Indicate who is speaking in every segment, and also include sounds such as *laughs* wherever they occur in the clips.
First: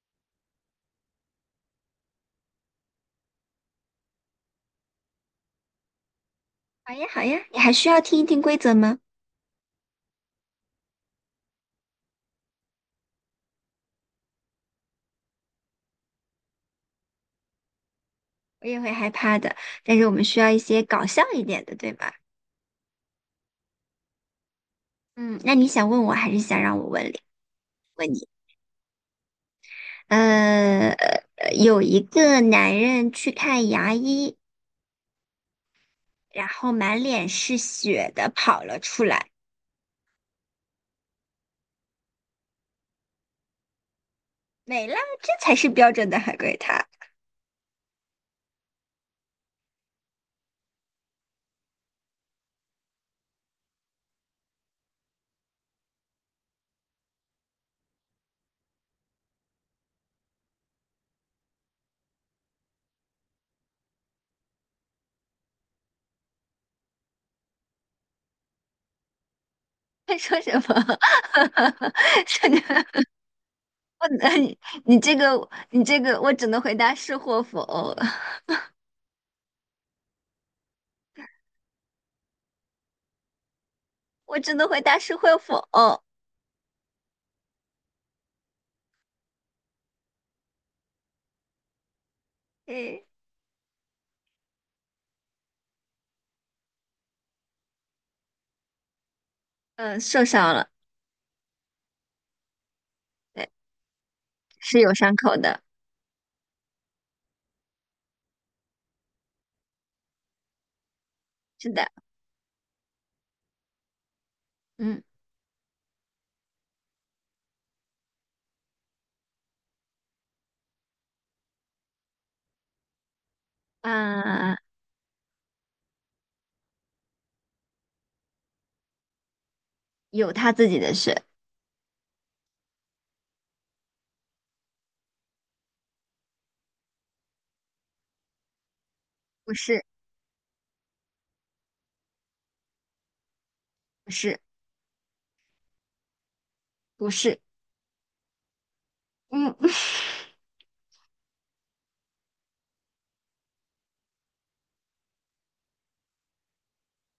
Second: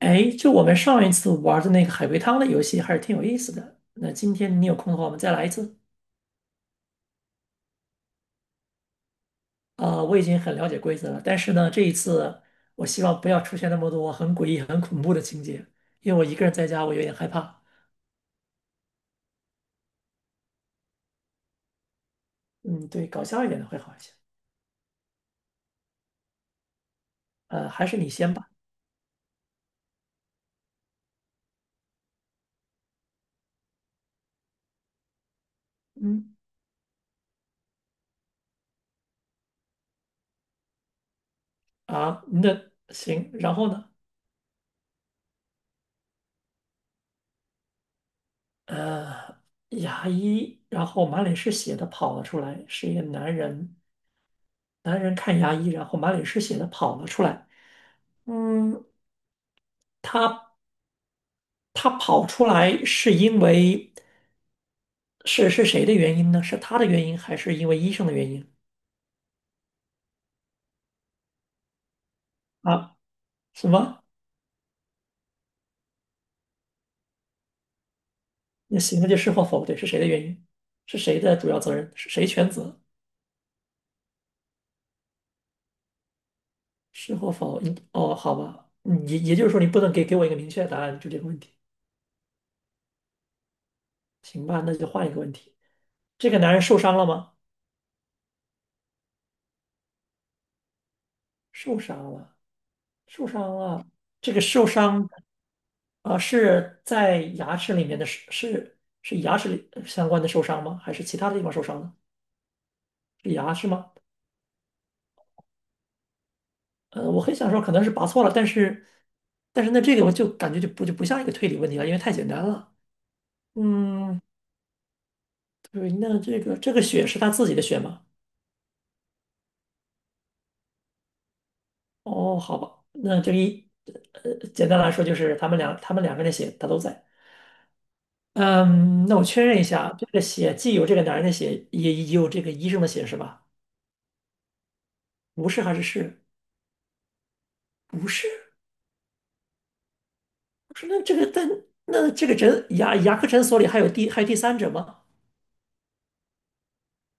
Speaker 1: 哎，就我们上一次玩的那个海龟汤的游戏还是挺有意思的。那今天你有空的话，我们再来一次。
Speaker 2: 好呀，好呀，你还需要听一听规则吗？
Speaker 1: 啊、我已经很了解规则了，但是呢，这一次我希望不要出现那么多很诡异、很恐怖的情节，因为我一个人在家，我有点害怕。
Speaker 2: 我也会害怕的，但是我们需要一些搞笑一点的，对吧？
Speaker 1: 嗯，对，搞笑一点的会好一些。
Speaker 2: 嗯，那你想问我，还是想让我问你？
Speaker 1: 还是你
Speaker 2: 问你，
Speaker 1: 先吧。
Speaker 2: 呃，有一个男人去看牙医，
Speaker 1: 嗯，
Speaker 2: 然后满脸是血的跑了出来，
Speaker 1: 啊，那行，然后呢？
Speaker 2: 没了，这才是标准的海龟汤。
Speaker 1: 呃，牙医，然后满脸是血的跑了出来，是一个男人。男人看牙医，然后满脸是血的跑了出来。嗯，他跑出来是因为是谁的原因呢？是他的原因，还是因为医生的原因
Speaker 2: *laughs* 他说什么？*laughs* 这个，
Speaker 1: 啊？什么？
Speaker 2: 我，你你这个，你这个，我只能回答是或否，
Speaker 1: 那行，那就是或否，对，是谁的原因？是谁的主要责任？是谁全责？
Speaker 2: 我只能回答是或否。
Speaker 1: 是或否？你哦，好吧，嗯也就是说，你不能给我一个明确的答案，就这个问题。
Speaker 2: 哎。
Speaker 1: 行吧，那就换一个问题。这个男人受伤了吗？
Speaker 2: 嗯，受伤了，
Speaker 1: 受伤了，受
Speaker 2: 对，
Speaker 1: 伤了。这个受
Speaker 2: 是有
Speaker 1: 伤
Speaker 2: 伤口的，
Speaker 1: 啊，是在牙齿里面的，是牙齿里相关的受伤吗？还是其他的地方受
Speaker 2: 是
Speaker 1: 伤
Speaker 2: 的，
Speaker 1: 呢？是牙是吗？
Speaker 2: 嗯
Speaker 1: 呃，我很想说可能是拔错了，但是但是那这个我就感觉就不像一个推理问题了，因为太简单了。嗯，
Speaker 2: 啊，
Speaker 1: 对，那这个血是他自己的血吗？
Speaker 2: 有他自己的血，
Speaker 1: 哦，好吧，那这个一呃，简单来说就是他们两个人的血他都在。嗯，那我确
Speaker 2: 不
Speaker 1: 认一下
Speaker 2: 是，
Speaker 1: 啊，这个血既有这个男人的血，也有这个医生的血是吧？
Speaker 2: 不是，
Speaker 1: 不是还是是？
Speaker 2: 不是，
Speaker 1: 不是，
Speaker 2: 嗯，*laughs*
Speaker 1: 不是。那这个但那这个牙科诊所里还有第三者吗？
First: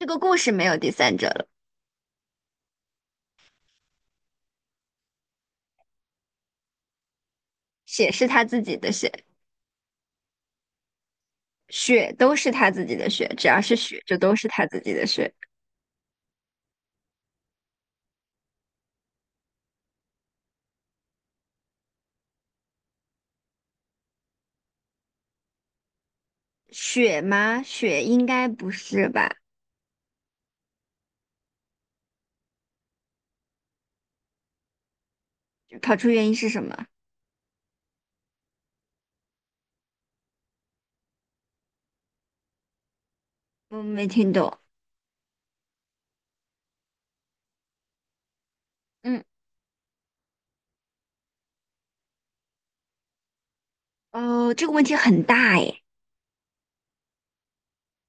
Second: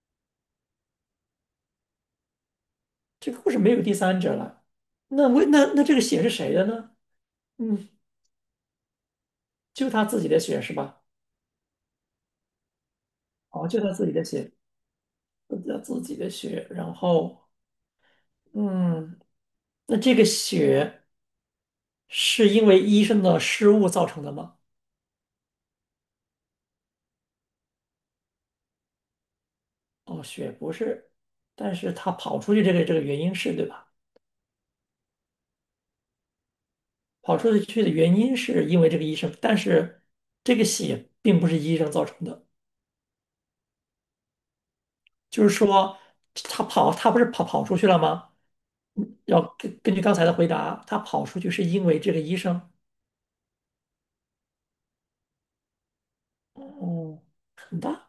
Speaker 2: 这个故事没有第三者了，
Speaker 1: 这个故事没有第三者了，那为那那这个血是谁的呢？嗯，
Speaker 2: 血是他自己的血，
Speaker 1: 就他自己的血是吧？
Speaker 2: 血都是他自己的血，只要
Speaker 1: 哦，
Speaker 2: 是
Speaker 1: 就他
Speaker 2: 血
Speaker 1: 自己
Speaker 2: 就
Speaker 1: 的
Speaker 2: 都是
Speaker 1: 血，
Speaker 2: 他自己的血，
Speaker 1: 就他自己的血。然后，嗯，那这个血是因为医生的失误造成的吗？
Speaker 2: 血吗？血应该不是吧？
Speaker 1: 哦，血不是，但是他跑出去这个原因是对吧？
Speaker 2: 跑出原因是什么？
Speaker 1: 跑出去的原因是因为这个医生，但是这个血并不是医生造成的。
Speaker 2: 我没听懂，
Speaker 1: 就是说他跑，他不是跑出去了吗？嗯
Speaker 2: 嗯，
Speaker 1: 要根据刚才的回答，他跑出去是因为这个医生。
Speaker 2: 哦，这个问题很大诶，
Speaker 1: 哦，很大。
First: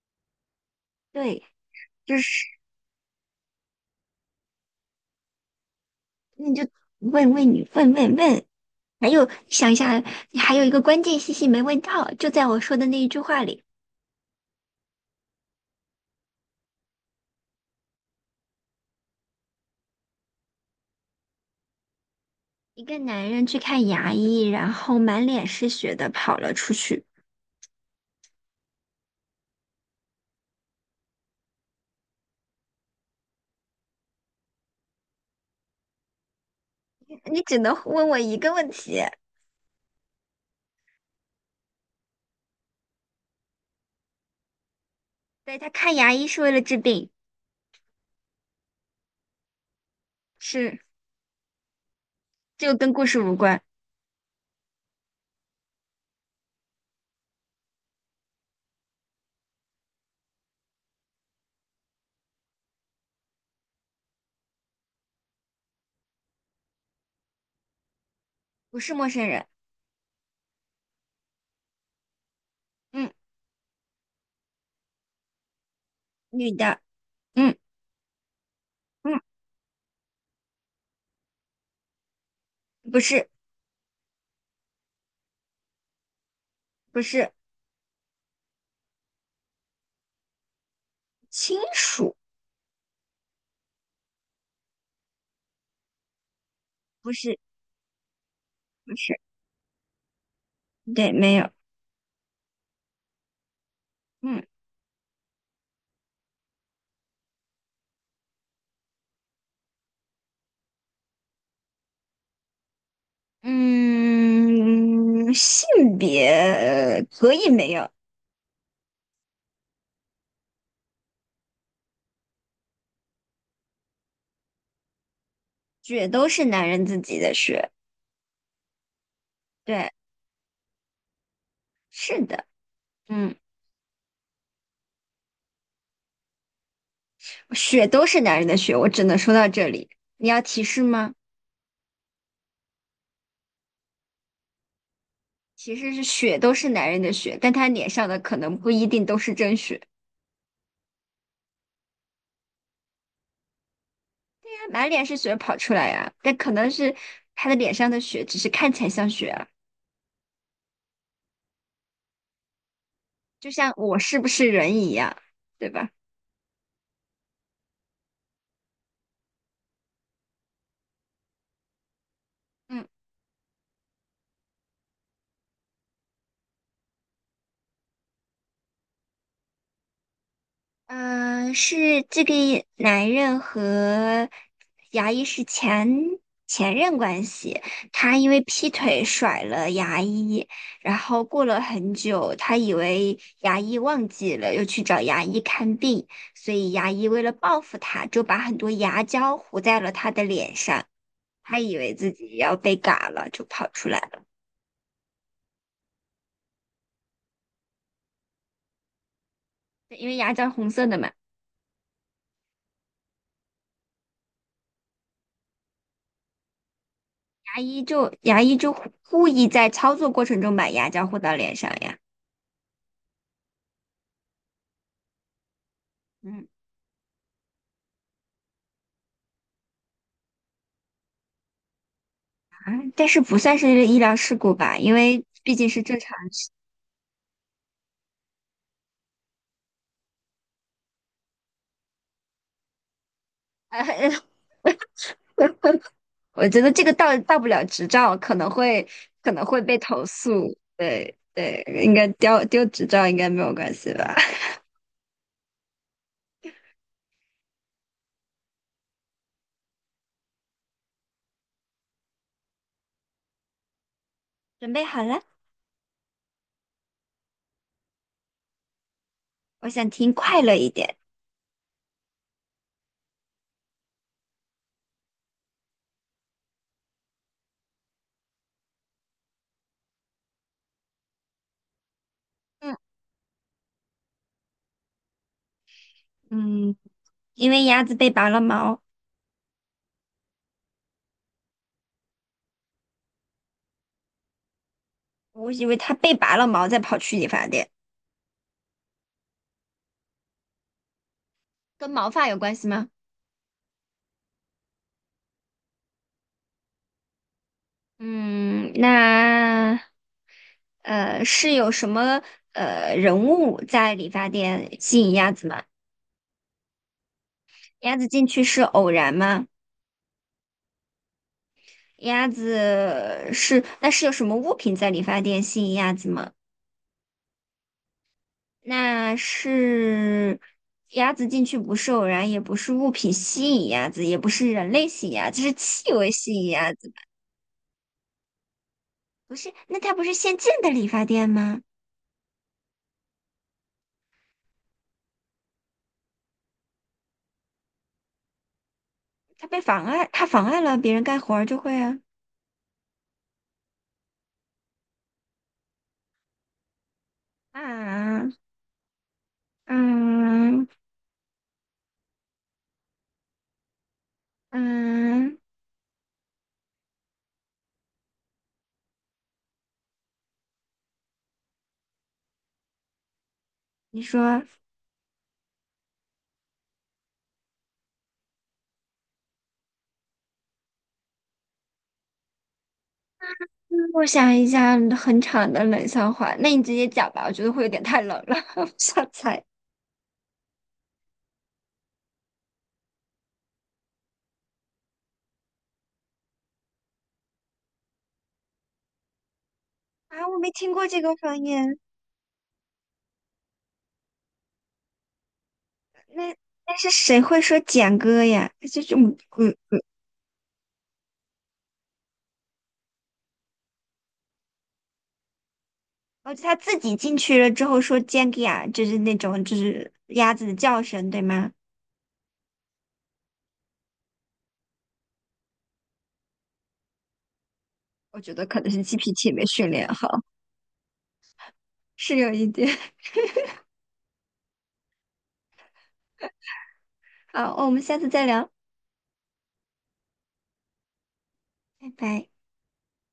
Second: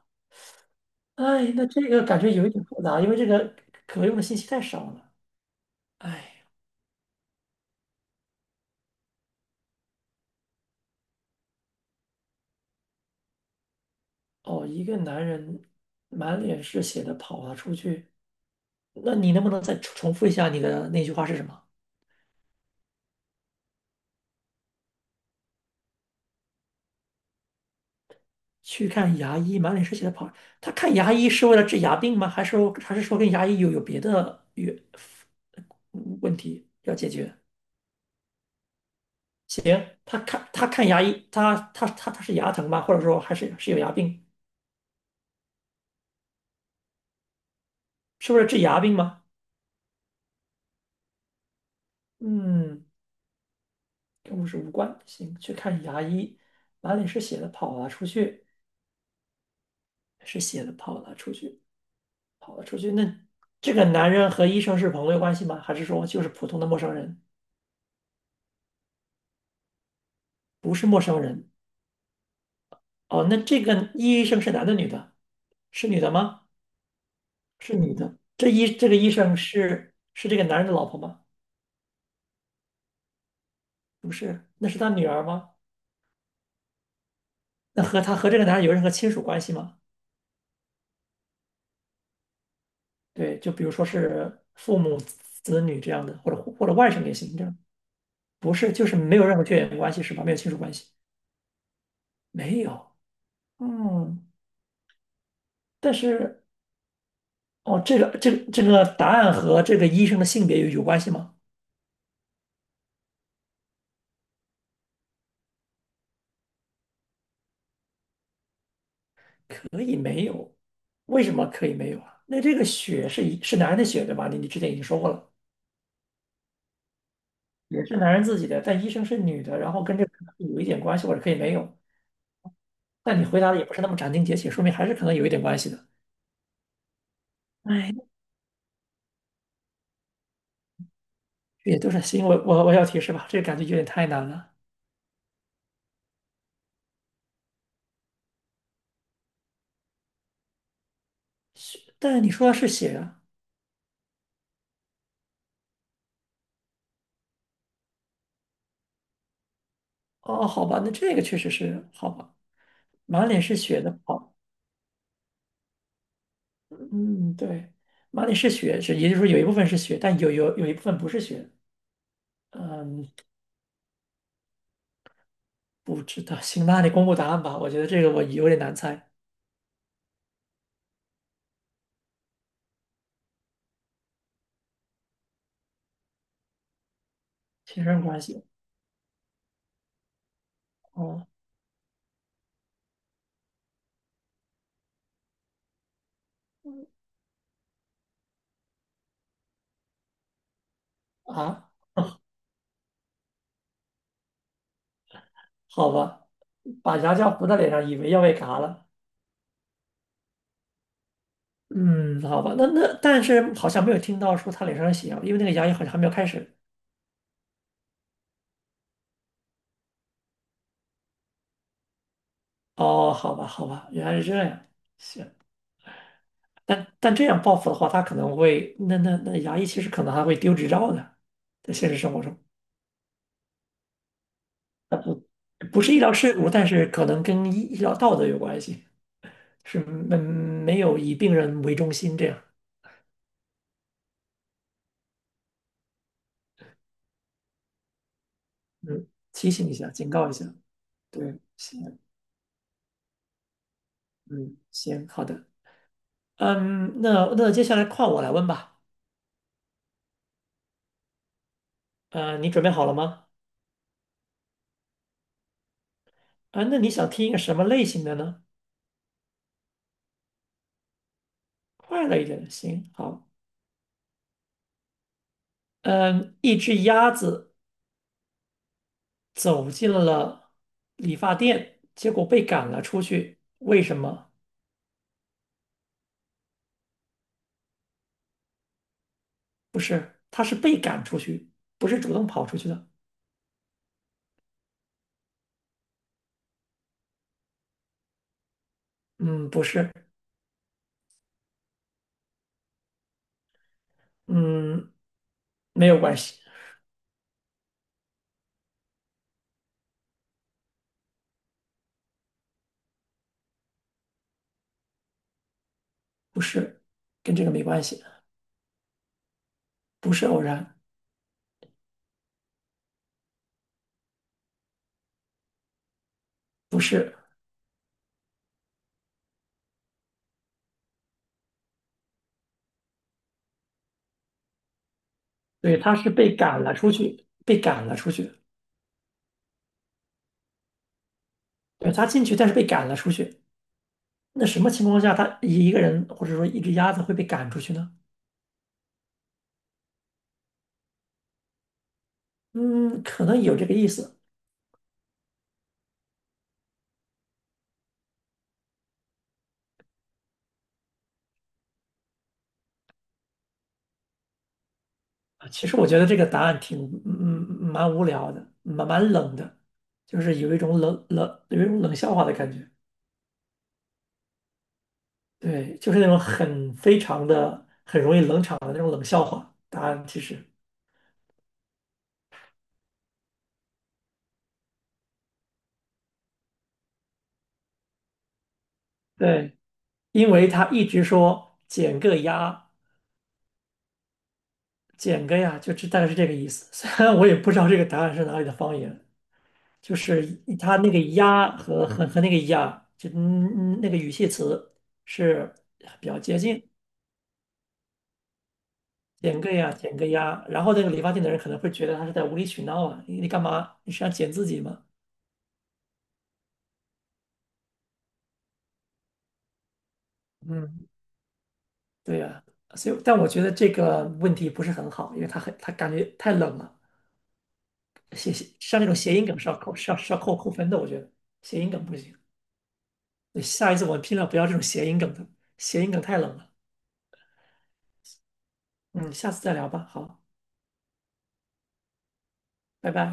Speaker 2: 对，
Speaker 1: 哎，那这个
Speaker 2: 就
Speaker 1: 感觉
Speaker 2: 是
Speaker 1: 有一点复杂，因为这个可用的信息太少了。哎，
Speaker 2: 那你问问你，问问问，还有想一下，还有一个关键信息没问到，就在我说的那一句话里，
Speaker 1: 哦，一个男人满脸是血的跑了出去，那你能不能再重复一下你的那句话是什么？
Speaker 2: 一个男人去看牙医，然后满脸是血的跑了出去。
Speaker 1: 去看牙医，满脸是血的跑。他看牙医是为了治牙病吗？还是还是说跟牙医有别的有问题要解决？
Speaker 2: 你只能问我一个问题，
Speaker 1: 他看牙医，他是牙疼吗？或者说还是是有牙病？
Speaker 2: 对，他看牙医是为了治病，
Speaker 1: 是不是治牙病吗？
Speaker 2: 是，这个
Speaker 1: 嗯，
Speaker 2: 跟故事无关，
Speaker 1: 跟我是无关。行，去看牙医，哪里是写的跑了出去，是写的跑了出去，跑了出去。那这个男人和医生是朋友关系吗？还是说就是普通的陌生人？
Speaker 2: 不是陌生人，
Speaker 1: 不是陌生人。
Speaker 2: 嗯，
Speaker 1: 哦，那这个医生是男的女的？是女的吗？
Speaker 2: 女的，嗯
Speaker 1: 是女的。这医这个医
Speaker 2: 嗯，
Speaker 1: 生是这个男人的老婆吗？
Speaker 2: 不是
Speaker 1: 不是，那是他女儿吗？
Speaker 2: 不是
Speaker 1: 那和他和这个男人有任何亲属关系吗？
Speaker 2: 亲属，
Speaker 1: 对，就比如说是父母、子女这样的，或者或者外甥
Speaker 2: 不
Speaker 1: 也行，
Speaker 2: 是
Speaker 1: 这样不是就
Speaker 2: 不
Speaker 1: 是没
Speaker 2: 是，
Speaker 1: 有任何血缘关系是吧？没有亲属关系，
Speaker 2: 对，没有，
Speaker 1: 没有。嗯，
Speaker 2: 嗯
Speaker 1: 但是哦，这个答案和这个医生的性别有关系吗？
Speaker 2: 嗯，性别可以没有。
Speaker 1: 为什么可以没有啊？那这个血是一是男人的血对吧？你之前已经说过了，
Speaker 2: 血都是男人自己的血，
Speaker 1: 也是男人自己的，但医生是女的，然后
Speaker 2: 对，
Speaker 1: 跟这个可能有一点关系，或者可以没有。
Speaker 2: 是的，
Speaker 1: 但你
Speaker 2: 嗯，
Speaker 1: 回答的也不是那么斩钉截铁，说明还是可能有一点关系的。
Speaker 2: 血都
Speaker 1: 哎，
Speaker 2: 是男人的血，我只能说到这里。你要提示吗？
Speaker 1: 这也都是行，我要提示吧，这个感觉有点太难了。
Speaker 2: 其实是血都是男人的血，但他脸上的可能不一定都是真血，
Speaker 1: 血，但你说的是血啊。
Speaker 2: 对呀满脸是血跑出来呀、但可能是他的脸上的血只是看起来像血啊，
Speaker 1: 哦，好吧，那这个确实是好吧。满脸
Speaker 2: 就
Speaker 1: 是
Speaker 2: 像
Speaker 1: 血
Speaker 2: 我
Speaker 1: 的，
Speaker 2: 是不
Speaker 1: 好，
Speaker 2: 是人一样，对吧？
Speaker 1: 嗯，对，满脸是血，是也就是说有一部分是血，但有一部分不是血。
Speaker 2: 嗯。
Speaker 1: 嗯，不知道，行那你公布答案吧。我觉得这个我有点难猜，
Speaker 2: 嗯，是这个男人和牙医是前任关系，
Speaker 1: 亲身
Speaker 2: 他
Speaker 1: 关
Speaker 2: 因为
Speaker 1: 系。
Speaker 2: 劈腿甩了牙医，然后
Speaker 1: 哦
Speaker 2: 过了很久，他以为牙医忘记了，又去找牙医看病，所以牙医为了报复他，就把很多牙胶糊在了他的脸上，他
Speaker 1: 啊，
Speaker 2: 以为自己要被嘎了，就跑出来了，
Speaker 1: 好吧，把牙胶糊在脸上，以为要被嘎了。
Speaker 2: 因为牙胶红色的嘛，
Speaker 1: 嗯，好吧，那那但是好像没有听到说他脸上有血啊，因为那个牙医好像还没有开始。
Speaker 2: 牙医就故意在操作过程中把牙胶糊到脸上呀。
Speaker 1: 哦，好吧，好吧，原来是这样。行。
Speaker 2: 嗯。
Speaker 1: 但但这样报复的话，他可能会，那那那牙医其实可能还会丢执照的，在现实生活中，
Speaker 2: 啊，但是不算是医疗事故吧，因为毕竟是
Speaker 1: 不是
Speaker 2: 正
Speaker 1: 医疗
Speaker 2: 常。
Speaker 1: 事故，但是可能跟医疗道德有关系，是没有以病人为中心这样，
Speaker 2: *laughs* 我觉得这个到不了执照，可能会
Speaker 1: 嗯，
Speaker 2: 可能
Speaker 1: 提
Speaker 2: 会
Speaker 1: 醒一
Speaker 2: 被
Speaker 1: 下，
Speaker 2: 投
Speaker 1: 警告一下，
Speaker 2: 诉。对
Speaker 1: 对，
Speaker 2: 对，应
Speaker 1: 行，
Speaker 2: 该丢执照应该没有关系吧？
Speaker 1: 嗯，行，好的，嗯，那那接下来换我来问吧，呃，你准备好了吗？
Speaker 2: *laughs* 准备好了，
Speaker 1: 啊，那你想听一个什么类型的呢？
Speaker 2: 我想听快乐一点。
Speaker 1: 快乐一点的，行，好，嗯，一只鸭子走进了理发店，结果被赶
Speaker 2: 嗯
Speaker 1: 了出去。为什么？
Speaker 2: 嗯，因为鸭子被拔了毛，
Speaker 1: 不是，他是被赶出去，不是主动跑出去的。
Speaker 2: 我以为它被拔了毛再跑去理发店，
Speaker 1: 嗯，不是，
Speaker 2: 跟毛发有关系吗？
Speaker 1: 嗯，没有关系，
Speaker 2: 嗯，那是有什么人物在理发店吸引鸭子吗？
Speaker 1: 不是，跟这个没关
Speaker 2: 鸭
Speaker 1: 系，
Speaker 2: 子进去是偶然吗？
Speaker 1: 不是偶然，
Speaker 2: 鸭子是，那是有什么物品在理发店吸引鸭子吗？
Speaker 1: 不是，
Speaker 2: 那是鸭子进去不是偶然，也不是物品吸引鸭子，也不是人类吸引鸭子，是
Speaker 1: 对，
Speaker 2: 气
Speaker 1: 他是
Speaker 2: 味吸
Speaker 1: 被
Speaker 2: 引
Speaker 1: 赶
Speaker 2: 鸭
Speaker 1: 了
Speaker 2: 子。
Speaker 1: 出去，被赶了出去。
Speaker 2: 不是，那它不是现进的理发店吗？
Speaker 1: 对，他进去，但是被赶了出去。那什么情况下，一个人或者说一只鸭子会被赶出去呢？
Speaker 2: 它被妨碍，它妨碍了别人干活儿就会啊
Speaker 1: 嗯，可能有这个意思。
Speaker 2: 啊嗯嗯，
Speaker 1: 其实我觉得这个答案挺嗯嗯蛮无聊的，蛮冷的，就是有一种有一种冷笑话的感觉。
Speaker 2: 你说。
Speaker 1: 对，就是那种很非常的很容易冷场的那种冷笑话。答案其实
Speaker 2: 嗯我想一下，很长的冷笑话，那你直接讲吧，我觉得会有点太冷了，*laughs* 我不想猜。
Speaker 1: 对，因为他一直说减个鸭，减个呀，就这大概是这个意思。*laughs* 虽然我也不知道这个答案是哪里的方言，就是
Speaker 2: 啊，我没听
Speaker 1: 他
Speaker 2: 过
Speaker 1: 那个
Speaker 2: 这个方
Speaker 1: 鸭
Speaker 2: 言，
Speaker 1: 和那个呀，就嗯嗯那个语气词是比较
Speaker 2: 那
Speaker 1: 接近。
Speaker 2: 那是谁会说简哥呀？这种
Speaker 1: 减个
Speaker 2: 嗯，
Speaker 1: 呀，减个呀，然后那个理发店的人可能会觉得他是在无理取闹啊，你你干嘛？你是要剪自己吗？
Speaker 2: 哦，他自己进去了之后说 j 简哥呀，就是那种就是鸭子的叫
Speaker 1: 嗯，
Speaker 2: 声，对吗？
Speaker 1: 对呀，所以但我觉得这个问题不是很好，因为他很他感觉太冷了，
Speaker 2: 我
Speaker 1: 谐
Speaker 2: 觉得
Speaker 1: 谐
Speaker 2: 可能
Speaker 1: 像
Speaker 2: 是
Speaker 1: 那种谐音
Speaker 2: GPT
Speaker 1: 梗
Speaker 2: 没
Speaker 1: 是要
Speaker 2: 训
Speaker 1: 扣
Speaker 2: 练
Speaker 1: 是要
Speaker 2: 好，
Speaker 1: 是要扣扣分的，我觉得谐音梗不行。
Speaker 2: 是有一点。*laughs*
Speaker 1: 对下一次我们尽量不要这种谐音梗的，谐音梗太冷了。
Speaker 2: 好，我们下次再聊，
Speaker 1: 嗯，下次再聊吧，好，
Speaker 2: 拜拜。
Speaker 1: 拜拜。